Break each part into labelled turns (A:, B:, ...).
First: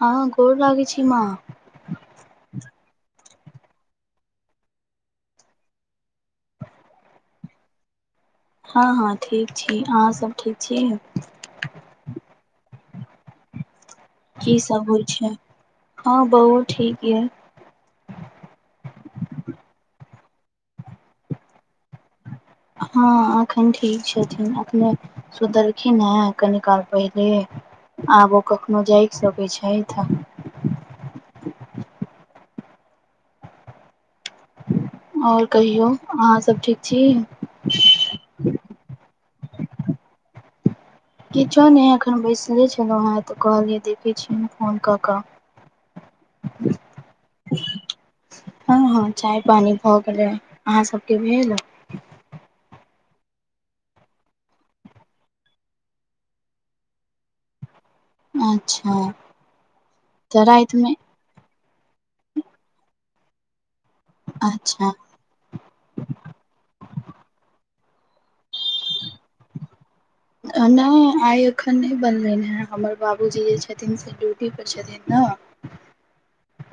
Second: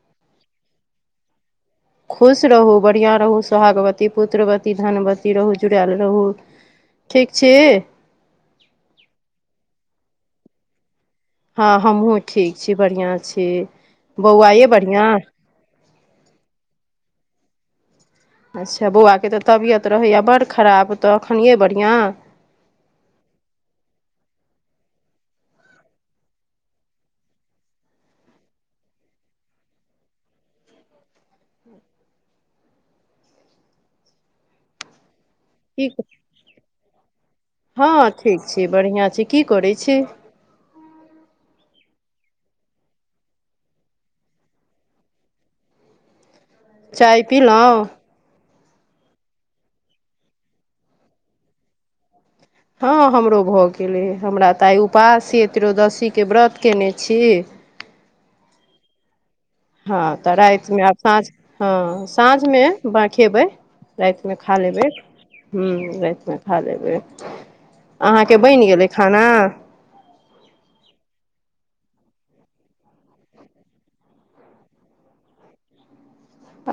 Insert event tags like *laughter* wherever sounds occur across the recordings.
A: हँ गोर लागै छी मांँ।
B: *inaudible* खुश रहू बढ़िआँ रहू सोहागवती पुत्रवती धनवती रहू जुड़ाएल रहू। ठीक छी।
A: हँ हँ ठीक छी, अहाँ सब ठीक छी।
B: हँ हमहुूँ ठीक छी, बढ़िआं छी, बौआ
A: की
B: यै
A: सब होइ
B: बढ़िआं।
A: छै हँ बहु ठीक हिये।
B: अच्छा बौआके तऽ तबियत रहैए बड़ खराब तऽ एखनिियए बढ़िआँ।
A: हँ एखन ठीक छथिन, एखने सुदरखी ने है कनि काल पहिल आबो कखनो जाकि सकैत छै तऽ। आओर
B: की
A: कहियौ अहाँ सब ठीक छी।
B: हँ ठीक छी, बढ़िआँ छी, की करैत छी।
A: किछो नहि एखन बैसले छलहुँ हेँ तऽ कहलियै देखैत छीिय, हम फोन कऽ कऽ।
B: चाय पी ल।
A: हँ हँ चाय पानी भऽ गेलै अहाँ सभके भेल।
B: हँ हमरो भऽ गेलै हमरा तऽ आइ उपास य त्रोदशीके व्रत कयने छियै।
A: अच्छा
B: हँ तऽ रातिमे आब साँझ हँ साँझमे खेबै। रातिमे खा लेबै।
A: अच्छा
B: ह रातिमे खा लबै। अहाँके बनि गेलै खाना?
A: नहि आइ एखन नहि बनले हे हमर बाबूजी जे छथिन से ड्यूटी पर छथिन। ह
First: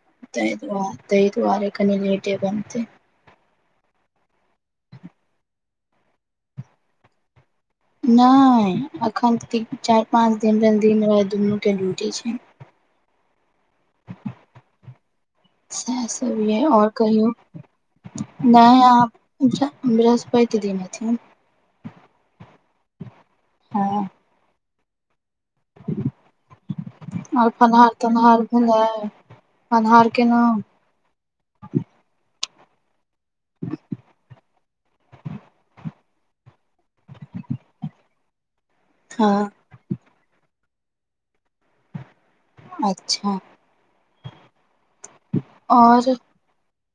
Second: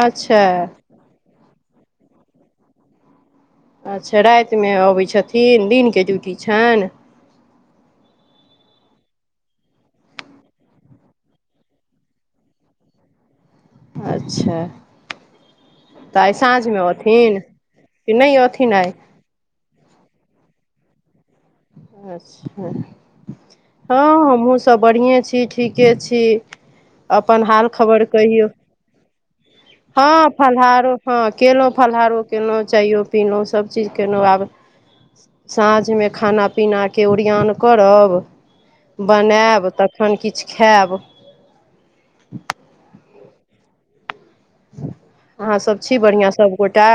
B: अच्छा
A: ददआारे ददआारे क नि लेटे बनते।
B: अच्छा रातिमे अबैत छथिन दिनके ड्यूटी छनि।
A: नहि अखन तऽ ती चार पाँच दिन दिन राति दुनू के ड्यूटी छै।
B: अच्छा
A: सह
B: तऽ आइ
A: सबए
B: साँझमे
A: आओर कहिौ
B: अथिन कि अथिन
A: नहि
B: आइ
A: आप अच्छा बिरासपाइत दिन हथिन।
B: अच्छा हँ हमहुँ सब बढ़िए छी। ठीके छी। अपन
A: आओर
B: हाल
A: फलाहार
B: खबर
A: तलहार
B: कहियौ
A: भेलै फलाहार
B: हँ
A: केलहुँ
B: फलहारो। हँ केलहुँ फलहारो केलहुँ चाइयो। पिलहुँ सब चीज केलहुँ आब साँझ मे। खाना पीनाके ओरियन करब
A: हँ
B: बनायब तखन किछु खायब।
A: अच्छा
B: अहाँ सब छी
A: और
B: बढ़िआं सभगोटा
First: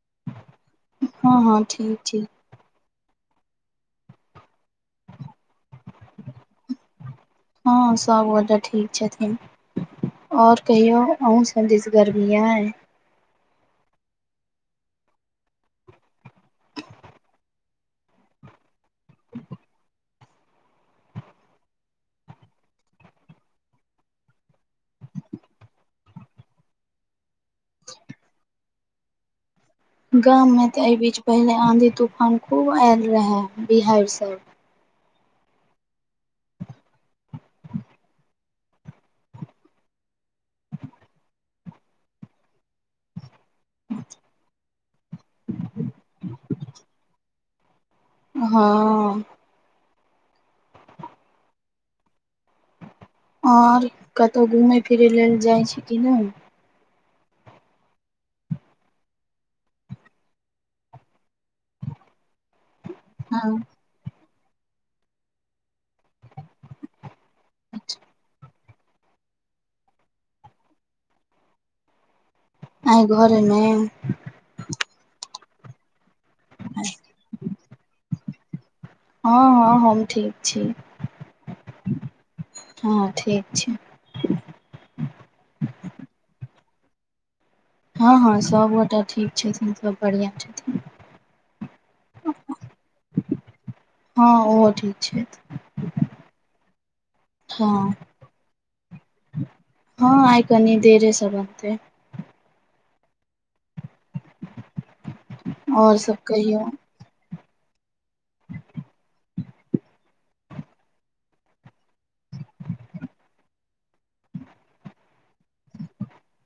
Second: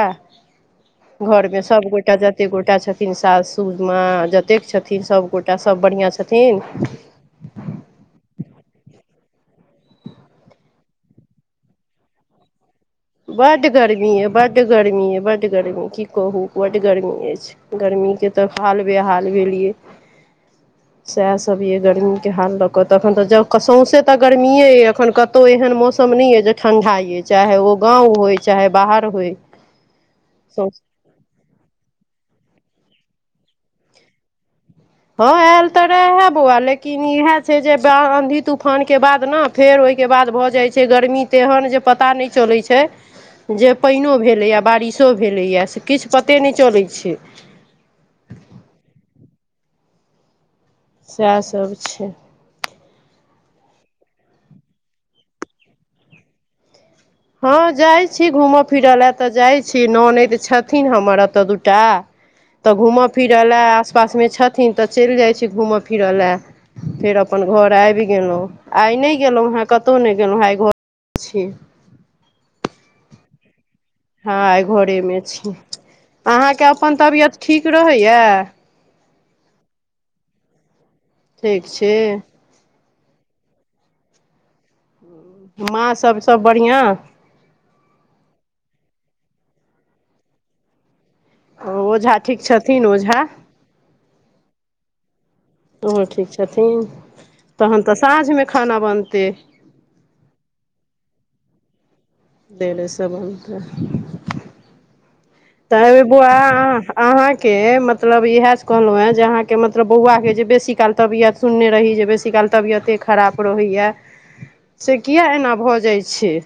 A: हँ
B: घर मे
A: हँ ठीक
B: सबगोटा
A: ठीक
B: ज? कतेक गोटा छथिन साससूस माँ जतेक छथिन सभगोटा सब बढ़िआँ छथिन।
A: हँ सभगोटे ठीक छथिन। और कहियो अ सब दिस गर्मिया हैं।
B: बड गर्मी ये, बड गर्मी ये, बड गर्मी की कहू बड गर्मी अछि। गर्मीके तऽ हाल बे हाल भेलियै। सएहसभ य गर्मीे हाल लऽ कऽ तऽ एखन तऽ ज सौंसे तऽ गर्मीए अ एखन क कतहु एहन मौसम नहि य जे ठंडा ये चाहे ओ गाँंव होय चाहे बाहर होय।
A: गाँव में ते
B: सौँसे
A: एहि बीच पहिले आंधी तूफान खूब आयल रहे बिहहारि सब।
B: हँ आयल तऽ रहे बौआ लेकिन इएह छै जे आँधी तूफानके बाद ने फेर ओहिके बाद भऽ जाइ छै गर्मी तेहन जे पता नहि चलै छै। जे पानिओ भेलैए बारिशो भेलैए से किछु पते नहि चलैत छै।
A: हँ
B: सएह सब छै।
A: आऔर कतहु घूमय फिरय लेल जाइ छी किी न।
B: हँ जाइ छी घूमय फिरऽ लए तऽ जाइ छी नान तऽ छथिन हमर एतऽ दूटा तऽ घूमय फिरय
A: हँ,
B: ल आस पास मे छथिन तऽ चलि जाइ छी घूमिर। फिरऽ लए फेर अपन घर आबि गेलहुँ। आइ नहि गेलहुँ हेँ कतहु नहि गेलहुँ हेँ आइ घर छी।
A: आइ घर एलौं।
B: हँ आय घरेमे छी। अहाँके अपन तबियत ठीक रहैया?
A: हँ हँ हम ठीक छी।
B: ठीक छी।
A: हँ ठीक छी।
B: माँ सब सब बढ़िआँ?
A: हँ- हँ सभगोटा ठीक छथिन खूब बढ़ियाँ छथिन।
B: ओ ओझा ठीक छथिन ओझा।
A: हँ ओहो ठीक छैथ।
B: ओहो ठीक छथिन तहन
A: हँ
B: त साँझमे खाना बनतै।
A: हँ आइ कनी देरे स बनतै।
B: देरे स बनतै। त अय
A: और
B: बेर
A: सब
B: बोआ
A: कहियौ
B: आ अहाँके मतलब इहे से कहलों हे जे अहाँके मतलब बौआ के जे बेसी काल तबियत सुनने रही जे बेसीकाल तबियते खराब रहैया से किया एना भ जाइ छैय।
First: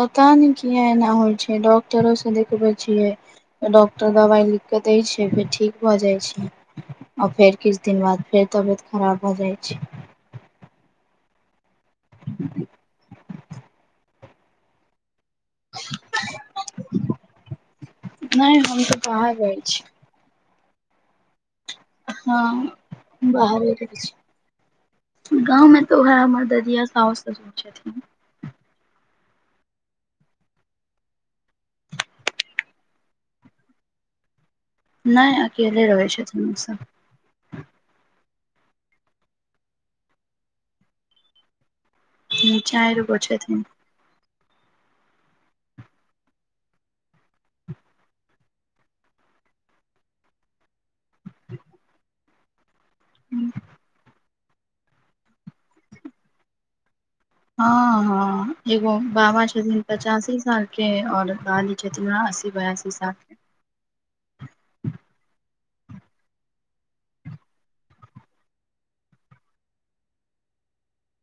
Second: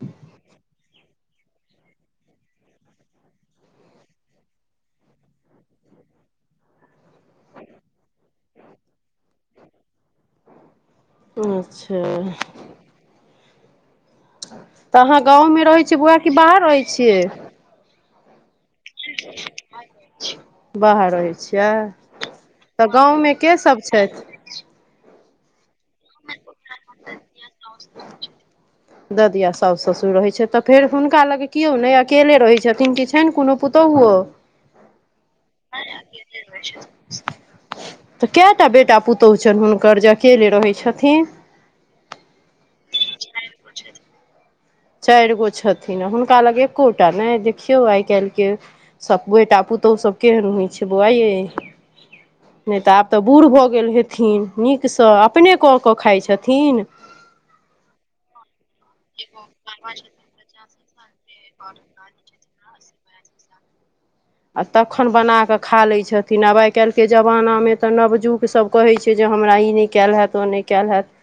A: पता नै किया एना होइ छैय डॉक्टरो से देखबै छियै। डॉक्टर दबाइ लिख कऽ दै छैय फेर ठीक भ जाइ छैय। आ फेर किछ दिन बाद फेर तबियत खराब भ जाइ छैय।
B: अच्छा। त अहाँ गाँवमे रहै छियै बौआ कि बाहर रहै छियै।
A: नहि हम बाहर रहै छियै।
B: बाहर रहै छियै त
A: हँ
B: गाँवमे के
A: बाहरे
B: सब
A: रहै
B: छैथ।
A: गाँवमे त ओहे हमर ददिया साउस ससूर छथिन।
B: *inaudible* ददिया साउस ससुर रहै छैथ त फेर हुनका लग किओ नै अकेले रहै छथिन कि छैन कोनो पुतोहुओ।
A: नय अकेले रहै छथिन।
B: *inaudible*
A: ओसभ
B: त कए टा बेटा पुतोह छैन हुनकर जे अकेले रहै छथिन।
A: चाइर गो छथिन।
B: चाइर गो छथिन आ हुनका लग एकोटा नै देखियौ आइ काइलके सब बेटा पुतौह सब केहन होइ छैय बौआ यै। नै त आब त बूढ़ भ गेल हेथिन नीक स अपने कऽ कऽ खाइ छथिन।
A: हँ- हँ एगो बाबा छथिन पचासी सालके और बाबी छथिन न अस्सी बेरासी सालके।
B: आ तखन बना कऽ खा लै छथिन आब आइ काइलके जमानामे त नवजुग सभ कहै छैय जे हमरा इ नै कैल हैत ओ नहि कैल हैत।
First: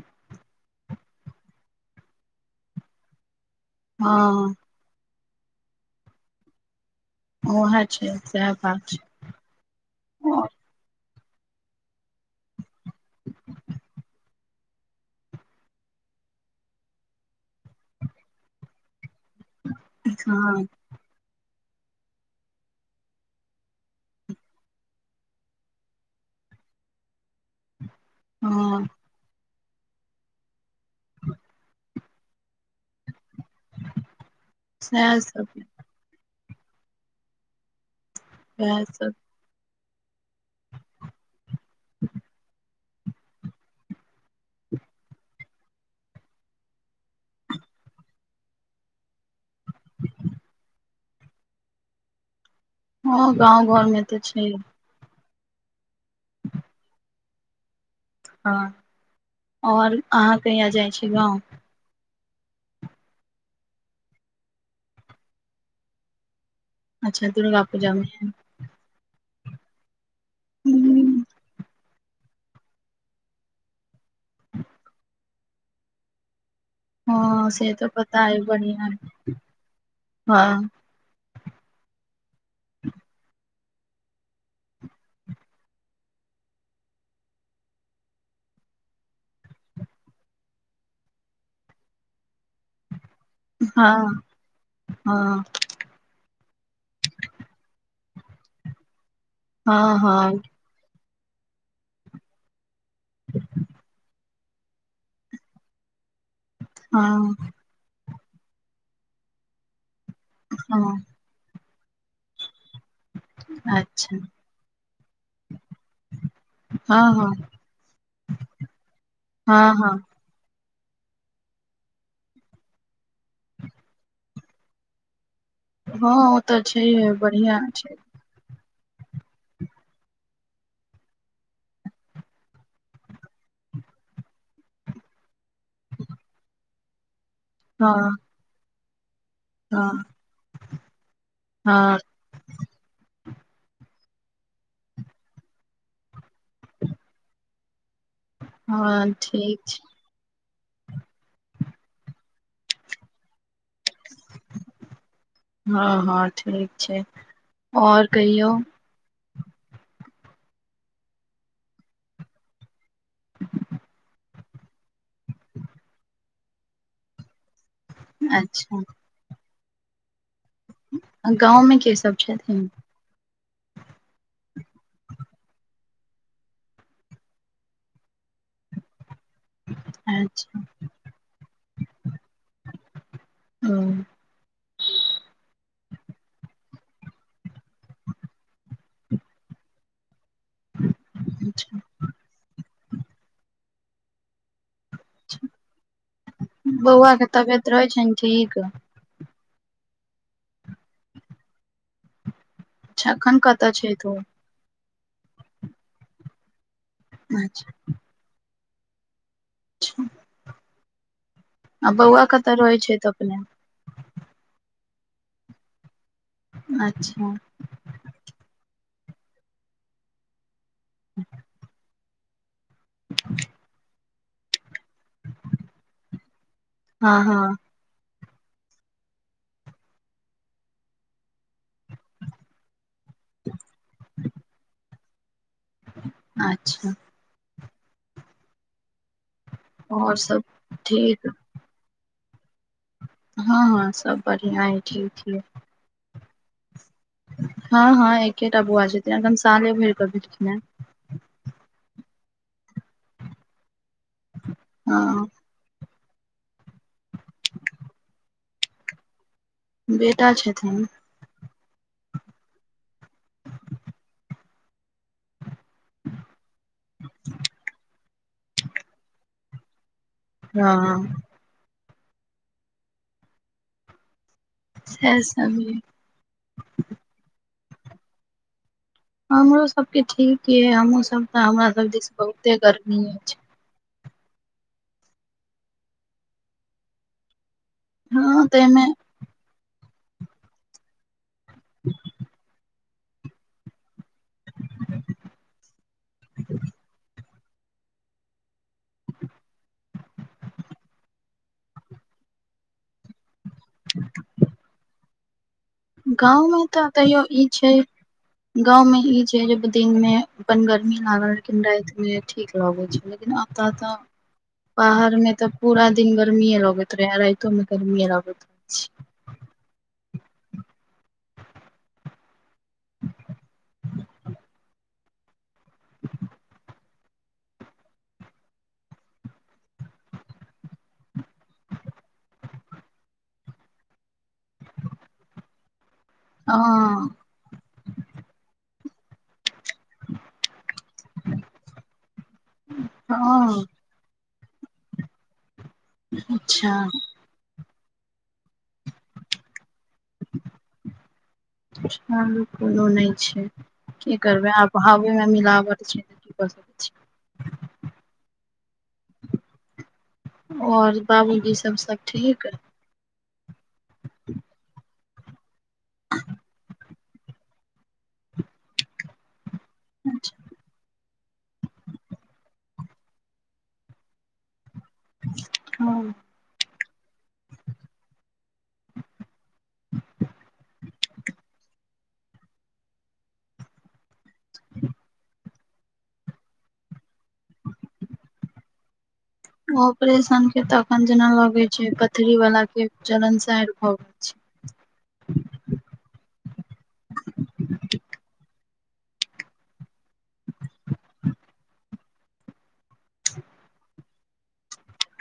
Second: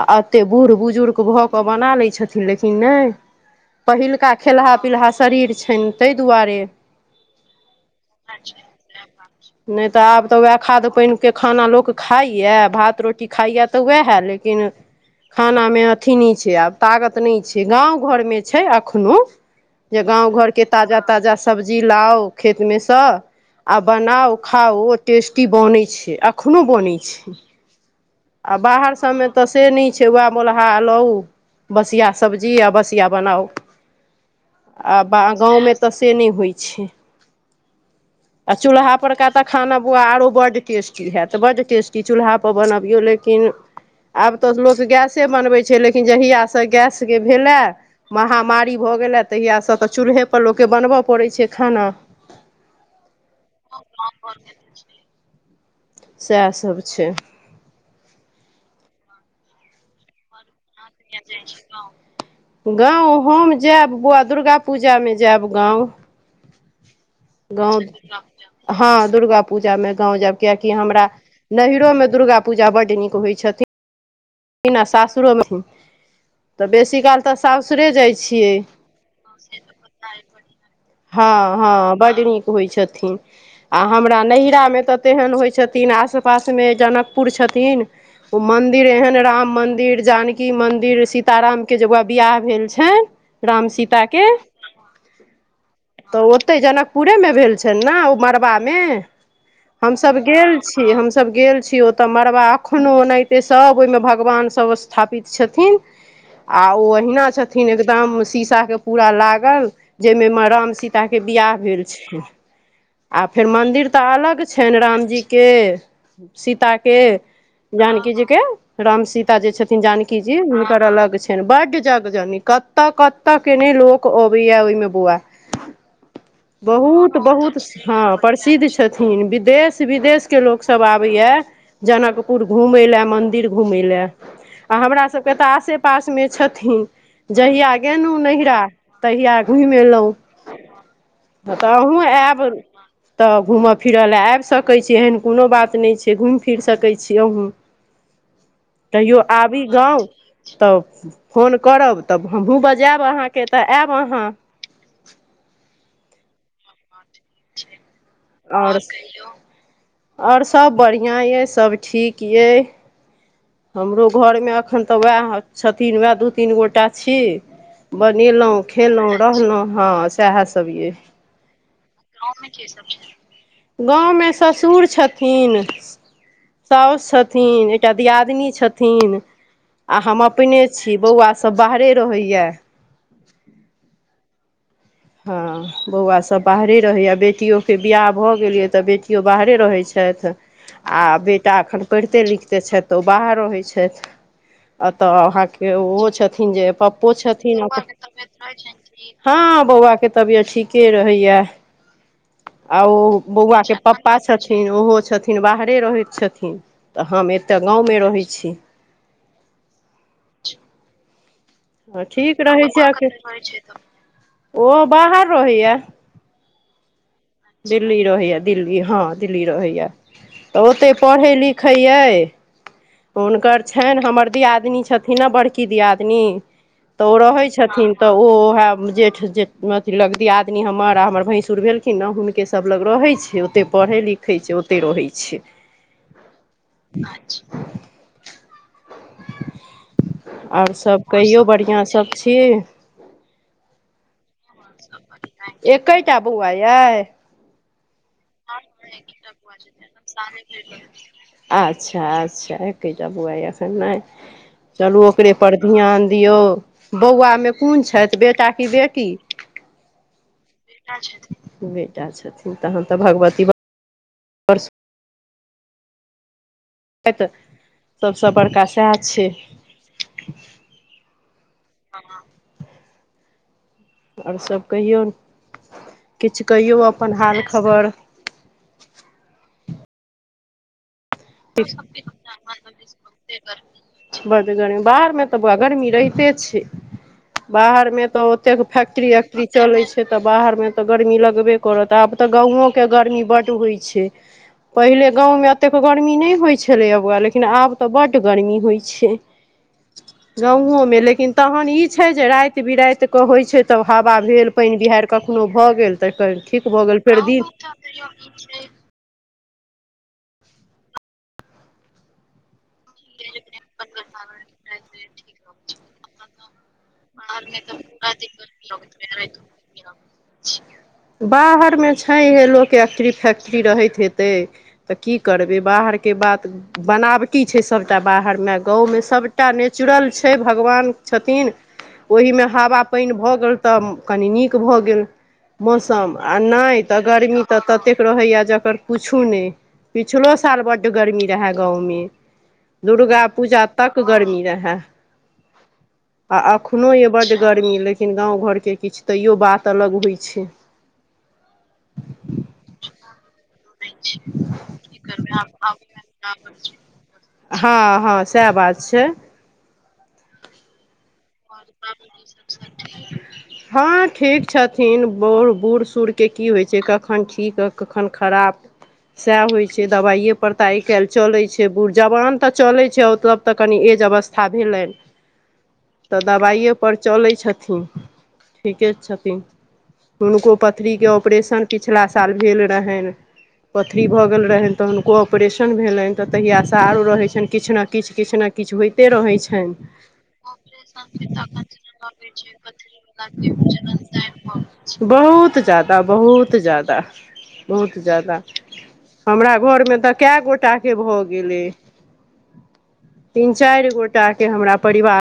B: आ अते बुढ़ बुजुर्ग भ कऽ बना लै छथिन लेकिन नै।
A: हँ
B: पहिलका खेलहा पीलहा शरीर छैन तय दुआरे।
A: ओहे छैय सेह बात छैय।
B: नै त आब त वएह खाद पाइनके खाना लोक खाइये भात रोटी खाइये त वएहे लेकिन *unintelligible* खानामे अथी नै छैय आब तागत नै छैय। गाँव घरमे छैय अखनो जे गाँव घरके ताजा- ताजा सब्जी लाउ खेतमे स आ बनाउ खाउ ओ टेस्टी बनै छैय अखनो बनै छैय।
A: *inaudible*
B: आ बाहर सबमे त से नै छैय वएह मौलहा लौउ बसिया सब्जी आ बसिया बनाउ आ
A: सएह
B: बा
A: सब
B: गाँवमे त से नै होइ छैय आ
A: सएह
B: चू्ल्हा
A: सब
B: पर का त खाना पबुआ आरो बड्ड टेस्टी हैत बड्ड टेस्टी चूल्हापर बनबियौ लेकिन आब त लोक गैसे बनबै छैय लेकिन जहिया स गैसके भेल ए महामारी भऽ गेल ए तहिया सॅं तऽ चूल्हे पर लोकके बनबऽ पड़ै छै खाना।
A: हँ गाँव घर मे त छै।
B: सेएह सब छै।
A: हँ औल अहाँ कहिया जाइ छी गाँव?
B: गाँव हम जाएब बौवा दुर्गा पूजा मे जाएब गाँव।
A: अच्छा दुर्गा
B: गाँव
A: पूजा मे
B: *unintelligible* हँ दुर्गा पूजा में गाँंव जेएब कियाकि हमरा
A: हूँ,
B: नहिरो में दुर्गा पूजा पूजा बड्ड नीक होइ छथिन। न आ सासुरो मे होइ त बेसी काल तऽ
A: हँ से तऽ
B: सासुरे जाइ
A: पता अइ
B: छियै।
A: बढ़िआँ हँ
B: हँ हँ बड्ड नीक होइ छथिन। आ हमरा नहिरा मे तऽ तेहेन होइ छथिन आस - पास मे जनकपुर छथिन उ मंदिर एहन ए राम मंन्दिर जानकी मंदिर सीताराम के जे बौवा बियाह भेल छइन। राम सीता
A: हँ
B: के-ह
A: हँ
B: तऽ ओत्तै जनकपुरे मे भेल छनि नऽ ओ मड़बा मे
A: हँ
B: हमसभ
A: हँ
B: गेल छी हमसब गेल छी ओतऽ मड़बा अखनो ओनहिते सब ओइमे भ भगवान सब स्थापित छथिन आ ओ अहिना
A: हँ
B: छथिन एकदम सीसा क पूरा लागल जै मे राम सीता
A: हँ
B: के बियाह भेल छइन। आ फेर मन्दिर तऽ
A: अच्छा
B: अलग छनि रामजी के, सीता
A: हँ
B: के,
A: हँ
B: जानकी जी के राम सीता जे
A: हँ
B: छथिन
A: हँ
B: जानकी की जी हुनकर अलग छनि बड्ड जग जनी कत्तऽ- कत्तऽ के ने लोक अबैये ओइमे बौआ।
A: हँ ओ तऽ छैहे
B: बहुत बहुत
A: बढ़िआँ छै
B: हँ। प्रसिद्ध छथिन विदेश विदेशके लोकसब आबैये। जनकपुर घुमय लेए मंदिर घुमय लेए आ हमरा सबके त आसे पासमे छथिन। जहिया
A: हँ
B: गेलुं नहिरा तहिया घुइम
A: हँ
B: एलौंह हॅं त
A: हँ
B: अहुॅं आएब तऽ घूमऽ फिरऽ लेए आबि सकै छी एहन कोनो बात नै छै घुम फिर सकै छी अहुँ।
A: हँ
B: कहियो
A: ठीक
B: आबी
A: छै
B: गाँव तऽ फोन करब तब हमहुँ बजेएब अहाँके के तऽ ऐब अहाँ।
A: हँ हँ ठीक छै आओर कहियौ?
B: आओर आओर सब बढ़ियां ये सब ठीक यइ।
A: ह
B: हमरो घरमे अखन तऽ वेएह छथिन वेए दू तीन गोटा छी। बनेलौं
A: अच्छा
B: खेलौं रहलहु हँ सेएहे सब ये।
A: आ गाँंव मे के सब
B: गांव मे के
A: छथिन
B: सब छै? गाँव मे ससुर छथिन। साउस छथिन एकटा दियादिनी छथिन। आ हम
A: अच्छा
B: अपने छी बौवासब बाहरे रहैये।
A: हँ।
B: हँ। बौवासब बाहरे रहैये बेटियो के बियाह भऽ गेल ये तऽ बेटियो बाहरे रहै छैथ। आ बेटा
A: अच्छा
B: अखन पढ़िते लिखते छैथ त ओ बाहर रहै छैथ। अतऽ
A: अच्छा
B: अहांके ओहो छथिन जे पप्पो
A: बौआ के
B: छथिन।
A: तबियत रहै छनि ठीक
B: हँ, बौआ के तबियत ठीके रहैया। आओ
A: अच्छा एखन
B: बौआ
A: कतऽ
B: के
A: छैथ ओ
B: पप्पा छै। छथिन, ओहो छथिन बाहरे रहैत छथिन, तऽ हम एतेक
A: अच्छा
B: गाँमे रहै छी।
A: अच्छा! आ
B: हँ
A: बौआ
B: ठीक
A: कतऽ
B: रहै छै
A: छैथ अपने
B: एखैन, ओ बाहर रहैया।
A: अच्छा!
B: दिल्ली रहैया दिल्ली, हँ, दिल्ली रहैया, तऽ ओत्तै पढ़ै लिखै यैय। हुनकर छैन, हमर दियादनी छथिन न बड़की दियादनी। तऽ ओ
A: हँ
B: रहै
A: हँ
B: छथिन। तऽ ओ ओहे जेठ जे अथी लग दियादनी हमर, आ हमर भैंसुर भेलखिन न, हुन के सभलग रहै छै, ओतै पढ़ै लिखै छै, ओतै रहै छै।
A: आच्छा! और सब
B: आर सब
A: ठीक
B: कहियौ, बढ़िआं सब छी।
A: हँ -हँ सब बढ़ियां, अय ठीक यै।
B: एकैटा बौआ याइ?
A: हँ- हँ एक
B: हँ- हँ एक्केटा बौआ छथिन, दूसरा नै
A: हेँ
B: केलियै अभी। आच्छा! आच्छा! एक्केटा बौआ यऽ, एखन नै चलू
A: हँ
B: ओकरे पर ध्यान दियौ, बौआ में कुन छैथ, बेटा की बेटी?
A: बेटा छथिन।
B: बेटा छथिन, तहन तऽ भगवती ब ड़ सु तै तऽ। सब सऽ बड़का सैह छै।
A: हाँ।
B: हँ। और सब कहियौन,
A: सएह सब यै
B: किछ कहियौ अपन हाल खबर?
A: हमरो सबके ठीक यै, हमहुँ सब तऽ हमरा सब दिस बहुते गर्मी अइछ।
B: बड गर्मी, बाहर में तऽ बौआ गर्मी रहिते छै, बाहर में तऽ
A: हँ
B: ओतेक
A: तइमे
B: फैक्ट्री- एक्ट्री चलै छै, तऽ बाहर में तऽ गर्मी लगबे करत, आब तऽ गाँंवों के गर्मी बड होइ छै, पहिले गाँव में अतेक गर्मी नै होइ छलैया बौआ, लेकिन लेकिन आब तऽ बड गर्मी होइ छै। गांंवों में लेकिन, तहन ई छै जे, राइत -बिराइत कऽ होय छै, तऽहावा भेल, पइन बिहैर कखनो भऽ गेल तऽ,
A: गाँव मे
B: ठीक भऽ
A: तऽ
B: गेल, फेर
A: तैयो ई
B: दिन
A: छै गाँव में ई छै। तेज्ब दिन में अपन गर्मी लागल, लेकिन राइत में ठीक लगै छै, लेकिन अतऽ तऽ, बाहर में तऽ पूरा दिन गर्मीये लगै
B: बाहर में तऽ पूरा दिन गर्मी लगैत रहै छै, राइतो कऽ ओहिना छै। बाहर में छैहे, लोक के एक्ट्री- फैक्ट्री रहैत हेतै। तऽ की करबै, बाहरके बात। बनावटी छै सबटा बाहर में, गाँव में सबटा नेचुरल छै, भगवान छथिन। ओहि में ह हावा पइन भऽ गेल तऽ, कनी नीक भऽ गेल मौसम, आ नै तऽ
A: हँ
B: गर्मी तऽ ततेक रहैया, जेकर पुछु नै। पिछलो साल बड गर्मी रहै गाँंव में, दुर्गा
A: हँ
B: पूजा तक गर्मी रहै। आ
A: अच्छा
B: अखनो यए बड गर्मी लेकिन गांव घरके किछ तैयो बात अलग होइ छै।
A: अच्छा कोनो नै छै। की करबै आब हावे में मिलावट छै तऽ की कऽ सकै छी।
B: हाँ हँ सएह बात छै।
A: और बाबूजी सब सब ठीक।
B: हँ ठीक छथिन, बढ़ बूढ़ सूढ़ के की होइ छै, कखन ठीक कखन खराब सएह होइ छै, दबाइए
A: अच्छा
B: पर। तऽ आइ काइल चलै छै, बुढ़ जवान तऽ चलै छै, ओ तब तऽ कनि एज अवस्था भेलैन।
A: हँ।
B: दबाइए पर चलै छथिन। ठीके छथिन। हुनको पथरीके ऑपरेशन पिछिला साल भेल रहनि। पथरी भऽ गेल रहनि तऽ हुनको ऑपरेशन भेलनि। तऽ तहियासँ आरो रहैत छनि। किछु ने किछु किछु ने किछु होयइते रहैत छ।
A: ऑपरेशन के तखन जेना लगे छै। पथरी वाला के चलन सार भ गेल छै।
B: बहुत ज्यादा बहुत जा्यादा बहुत जा्यादा हमरा घरमे तऽ कए गोटाके भऽ गेलै। तीन चारि गोटा के हमरा परिवार